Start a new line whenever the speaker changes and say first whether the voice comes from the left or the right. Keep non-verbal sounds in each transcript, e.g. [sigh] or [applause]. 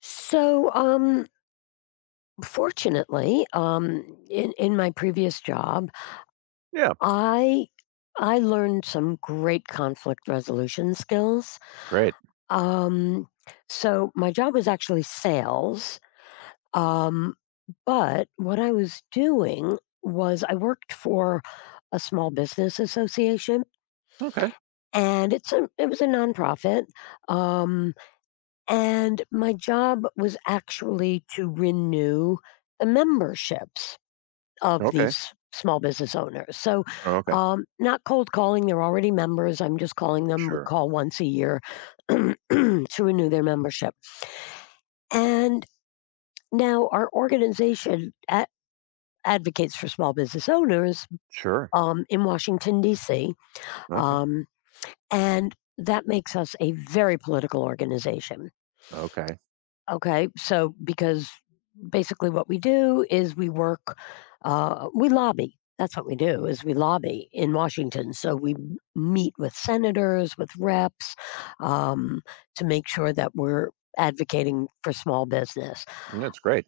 left: So, um, Fortunately, in my previous job,
right: Yeah,
left: I I learned some great conflict resolution skills.
right: great.
left: Um, so my job was actually sales, um, but what I was doing was I worked for a small business association,
right: Okay,
left: and it was a nonprofit, um, and my job was actually to renew the memberships of
right: okay,
left: these small business owners.
right: okay.
left: Not cold calling, they're already members. I'm just calling them. We
right: Sure,
left: call once a year [clears throat] to renew their membership. And now our organization advocates for small business owners
right: sure.
left: in Washington, D.C.
right: Okay,
left: Um, and that makes us a very political organization.
right: okay.
left: Okay, so because basically what we do is we lobby. That's what we do is we lobby in Washington. So we meet with senators, with reps, um, to make sure that we're advocating for small business.
right: That's great.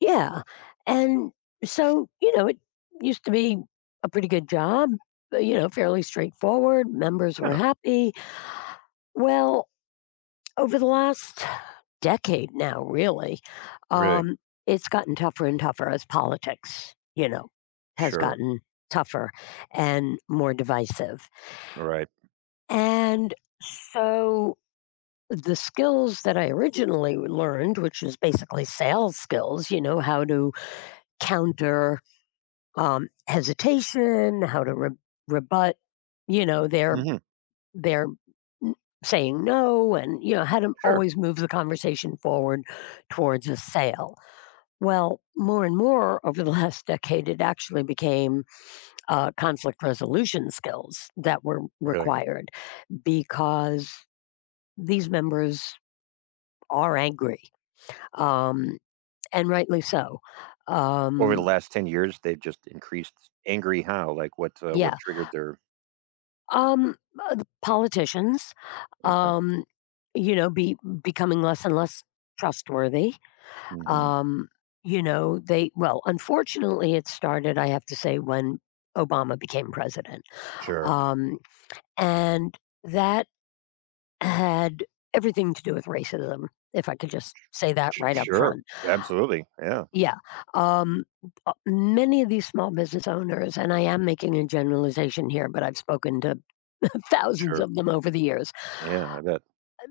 left: Yeah, and so you know it used to be a pretty good job. You know, fairly straightforward. Members were
right: Yeah,
left: happy. Well, over the last decade now, really,
right: really.
left: um, it's gotten tougher and tougher as politics, you know, has
right: Sure.
left: gotten tougher and more divisive.
right: All right.
left: And so the skills that I originally learned, which was basically sales skills, you know, how to counter hesitation, how to rebut, you know, their
right: Hmm.
left: their n- saying no, and you know, how to
right: Sure.
left: always move the conversation forward towards a sale. Well, more and more over the [laughs] last decade, it actually became conflict resolution skills that were
right: Really.
left: required because these members are angry, um, and rightly so.
right: Over the
left: Um,
right: last 10 years, they've just increased angry. How? Like what? What
left: yeah,
right: triggered their?
left: um, the politicians,
right: Okay.
left: um, you know, be becoming less and less trustworthy.
right: Hmm.
left: Um, you know, they well, unfortunately, it started, I have to say, when Obama became president.
right: Sure.
left: Um, And that had everything to do with racism, if I could just say that
right: Sh-
left: right up
right: sure.
left: front.
right: Absolutely. Yeah.
left: Yeah. Um, Many of these small business owners, and I am making a generalization here, but I've spoken to [laughs] thousands
right: Sure.
left: of them over the years,
right: Yeah. I bet.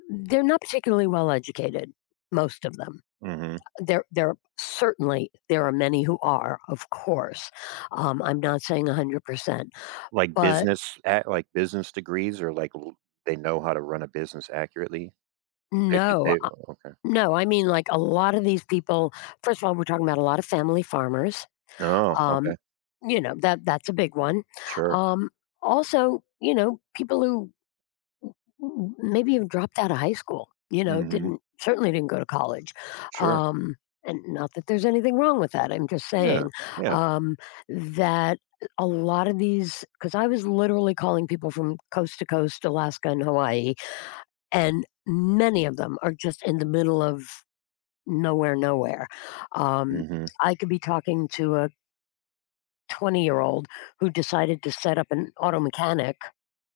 left: they're not particularly well educated, most of them.
right: Hmm.
left: There certainly there are many who are, of course. I'm not saying 100%,
right: Like
left: but
right: business, at, like business degrees, or like l- they know how to run a business accurately. They did.
left: no.
right: They Okay.
left: No, I mean, like, a lot of these people, first of all, we're talking about a lot of family farmers,
right: Oh,
left: um,
right: okay.
left: you know, that's a big one.
right: Sure.
left: Um, Also, you know, people who m maybe have dropped out of high school, you know,
right: Hmm.
left: didn't, certainly didn't go to college,
right: Sure.
left: um, and not that there's anything wrong with that, I'm just
right: Yeah,
left: saying,
right: yeah.
left: um, that a lot of these, because I was literally calling people from coast to coast, Alaska and Hawaii, and many of them are just in the middle of nowhere. Um,
right: Mhm.
left: I could be talking to a 20-year-old who decided to set up an auto mechanic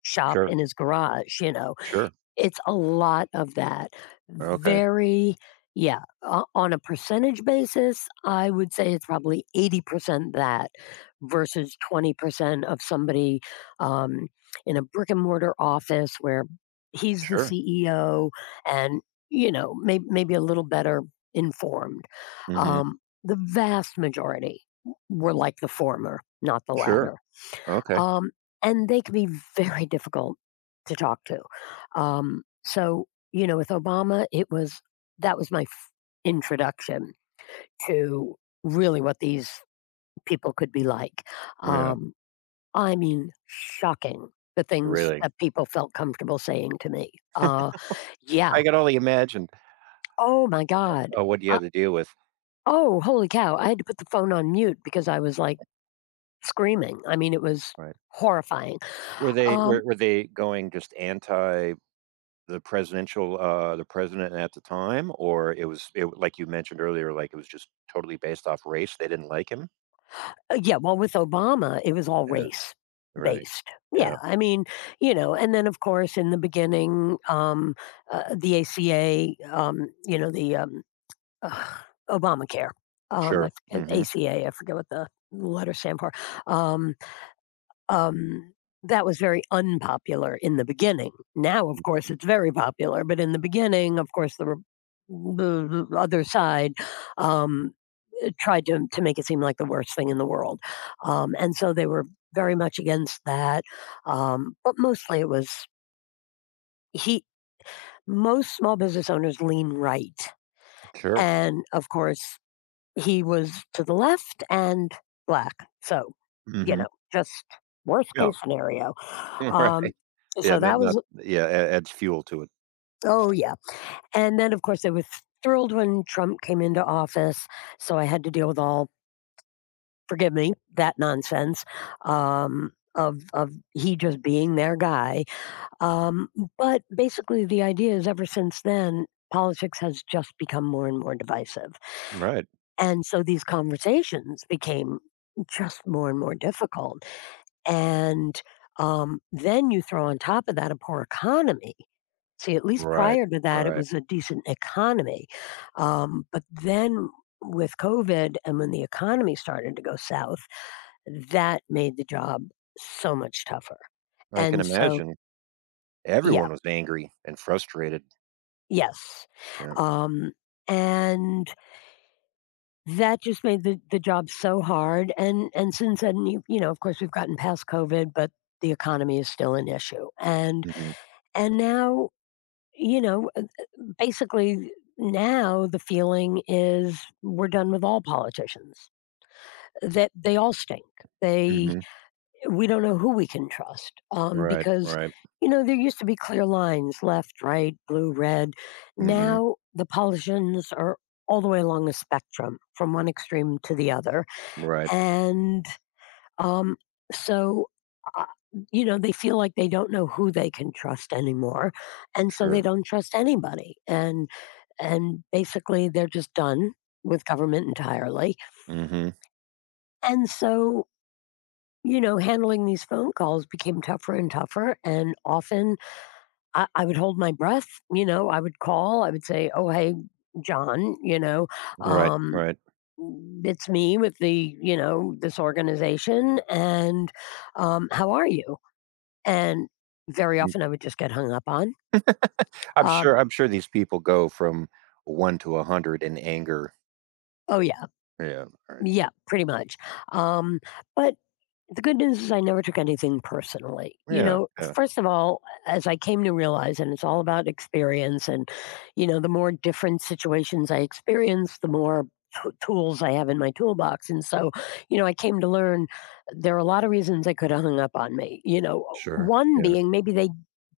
left: shop
right: Sure,
left: in his garage, you know,
right: sure.
left: it's a lot of that.
right: Okay.
left: Very Yeah, o on a percentage basis, I would say it's probably 80% that versus 20% of somebody, um, in a brick and mortar office where he's the
right: Sure.
left: CEO and, you know, maybe a little better informed.
right: Mhm.
left: The vast majority were like the former, not the
right: Sure.
left: latter,
right: Okay.
left: um, and they can be very difficult to talk to. So you know, with Obama, it was that was my introduction to really what these people could be like.
right: Yeah,
left: Um, I mean, shocking the things
right: really.
left: that people felt comfortable saying to me. Yeah.
right: I could only imagine,
left: Oh my God.
right: what you
left: Uh,
right: had to deal with,
left: oh, holy cow. I had to put the phone on mute because I was like screaming. I mean, it was
right: right?
left: horrifying.
right: Were they were
left: Um,
right: were they going just anti the presidential, the president at the time, or it was it like you mentioned earlier, like, it was just totally based off race, they didn't like him?
left: Yeah, well, with Obama, it was all
right: Yeah,
left: race
right: really.
left: based.
right: Yeah,
left: Yeah, I mean, you know, and then of course in the beginning, the ACA, you know, ugh, Obamacare,
right: sure.
left: and
right: Mhm.
left: ACA, I forget what the letter stand for. Um, um, that was very unpopular in the beginning. Now, of course, it's very popular, but in the beginning, of course, the other side um, tried to make it seem like the worst thing in the world. And so they were very much against that. But mostly it was he, most small business owners lean right.
right: Sure.
left: And of course, he was to the left and black. So, you
right: Mhm.
left: know, just worst
right: Yeah.
left: case scenario.
right: [laughs]
left: Um,
right: Right. Yeah,
left: so
right: not
left: that
right: not
left: was,
right: yeah, a adds fuel to it.
left: oh, yeah. And then, of course, they were thrilled when Trump came into office. So I had to deal with all, forgive me, that nonsense, of he just being their guy. Um, but basically, the idea is ever since then, politics has just become more and more divisive,
right: Right.
left: and so these conversations became just more and more difficult. And Then you throw on top of that a poor economy. See, at least
right: Right,
left: prior to that, it
right: right.
left: was a decent economy, but then with COVID and when the economy started to go south, that made the job so much tougher,
right: I can
left: and so
right: imagine.
left: yeah,
right: Everyone was angry and frustrated.
left: yes,
right: Yeah.
left: um, and that just made the job so hard, and since then, you know, of course, we've gotten past COVID, but the economy is still an issue,
right: Mhm,
left: and now, you know, basically now the feeling is we're done with all politicians, that they all stink. They
right: mhm.
left: We don't know who we can trust,
right: Right,
left: because
right: right.
left: you know there used to be clear lines, left right, blue red,
right: Mhm.
left: now the politicians are all the way along the spectrum from one extreme to the other,
right: Right.
left: and um, so uh, you know they feel like they don't know who they can trust anymore, and so they
right: Sure.
left: don't trust anybody, and basically they're just done with government entirely.
right: Mhm.
left: And so you know, handling these phone calls became tougher and tougher. And often I would hold my breath. You know, I would call, I would say, oh, hey, John, you know,
right: Right,
left: um,
right: right.
left: it's me with the, you know, this organization. And How are you? And very
right: Mm.
left: often I would just get hung up on.
right: I'm
left: Um,
right: sure I'm sure these people go from 1 to 100 in anger.
left: oh, yeah.
right: Yeah, right.
left: Yeah, pretty much. Um, but The good news is I never took anything personally. You
right: Yeah,
left: know,
right: yeah.
left: first of all, as I came to realize, and it's all about experience, and, you know, the more different situations I experience, the more tools I have in my toolbox. And so, you know, I came to learn there are a lot of reasons they could have hung up on me. You know,
right: Sure.
left: one
right: Yeah,
left: being maybe they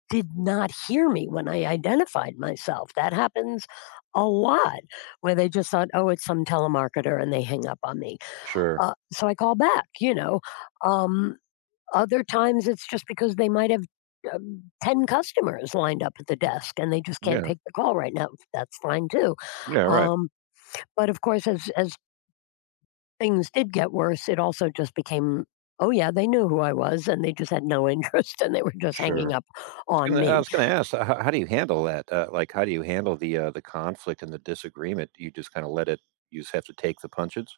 left: did not hear me when I identified myself. That happens a lot where they just thought, oh, it's some telemarketer and they hang up on me.
right: sure.
left: So I call back, you know. Um, Other times, it's just because they might have 10 customers lined up at the desk and they just can't
right: Yeah.
left: take the call right now. That's fine too.
right: Yeah, right.
left: Um, but of course, as things did get worse, it also just became, oh, yeah, they knew who I was and they just had no interest [laughs] and they were just hanging
right: Sure.
left: up
right: I
left: on
right: was gonna I
left: me.
right: was gonna ask, h how do you handle that? Like, how do you handle the conflict and the disagreement? You just kinda let it you just have to take the punches?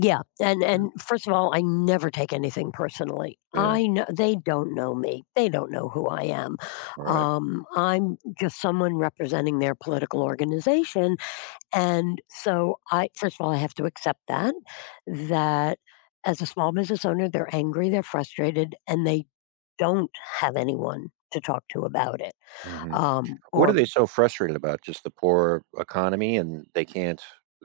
left: Yeah. And,
right: Yeah.
left: and first of all, I never take anything personally.
right: Yeah.
left: I know they don't know me, they don't know who I am.
right: Right.
left: I'm just someone representing their political organization. And so I, first of all, I have to accept that that as a small business owner, they're angry, they're frustrated, and they don't have anyone to talk to about it.
right: Mhm. What are
left: Or
right: they so frustrated about? Just the poor economy and they can't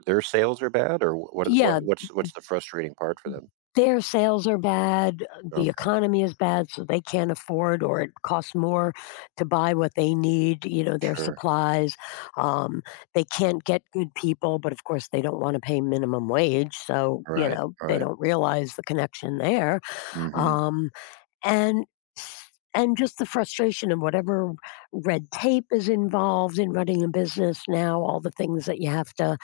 right: their sales are bad or
left: Yeah,
right: what's the frustrating part for them?
left: their sales are bad, the
right: Okay,
left: economy is bad, so they can't afford, or it costs more to buy what they need, you know, their
right: sure.
left: supplies. Um, they can't get good people, but of course they don't want to pay minimum wage, so
right: All
left: you
right: right.
left: know,
right: All
left: they
right: right.
left: don't realize the connection there.
right: Mhm.
left: Um, And s and just the frustration and whatever red tape is involved in running a business now, all the things that you have to,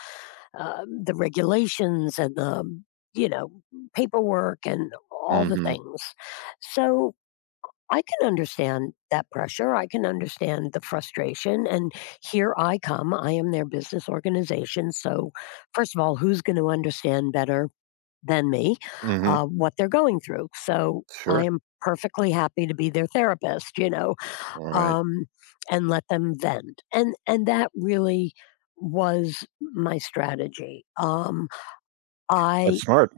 left: the regulations and the, you know, paperwork and all the
right: Mhm.
left: things. So I can understand that pressure. I can understand the frustration. And here I come. I am their business organization. So, first of all, who's going to understand better than me
right: Mhm.
left: what they're going through. So I
right: Sure.
left: am perfectly happy to be their therapist, you know,
right: All right.
left: um, and let them vent. And that really was my strategy.
right: That's
left: I
right: smart.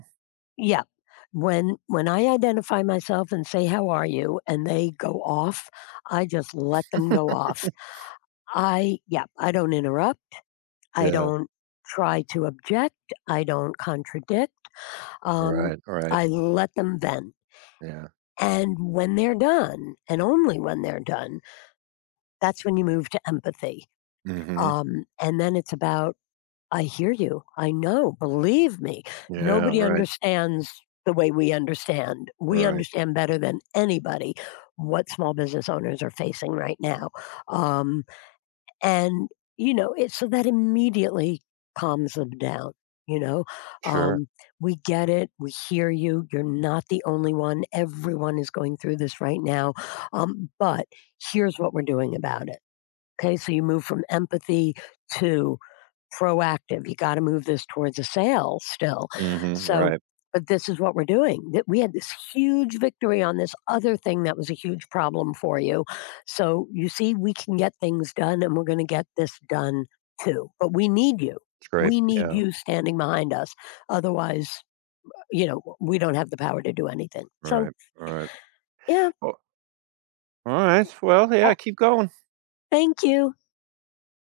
left: Yeah, when I identify myself and say how are you, and they go off, I just let them go off. I Yeah, I don't interrupt. I
right: Yeah.
left: don't try to object. I don't contradict.
right: All
left: Um,
right: right. All right.
left: I let them vent.
right: Yeah.
left: And when they're done, and only when they're done, that's when you move to empathy.
right: Mhm.
left: And then it's about, I hear you. I know. Believe me,
right: Yeah,
left: nobody
right: right.
left: understands the way we understand.
right: All
left: We
right: right.
left: understand better than anybody what small business owners are facing right now. Um, and you know it, so that immediately calms them down, you know.
right: Sure.
left: um, we get it, we hear you, you're not the only one, everyone is going through this right now, but here's what we're doing about it. Okay, so you move from empathy to proactive. You got to move this towards a sale still.
right: Mhm.
left: So,
right: Right.
left: but this is what we're doing. That we had this huge victory on this other thing that was a huge problem for you. So you see, we can get things done, and we're going to get this done too. But we need you.
right: It's great.
left: We need
right: Yeah.
left: you standing behind us. Otherwise, you know, we don't have the power to do anything.
right: All
left: So
right: right. All right.
left: yeah.
right: Well, all right. Well, yeah,
left: Oh,
right: keep going.
left: thank you.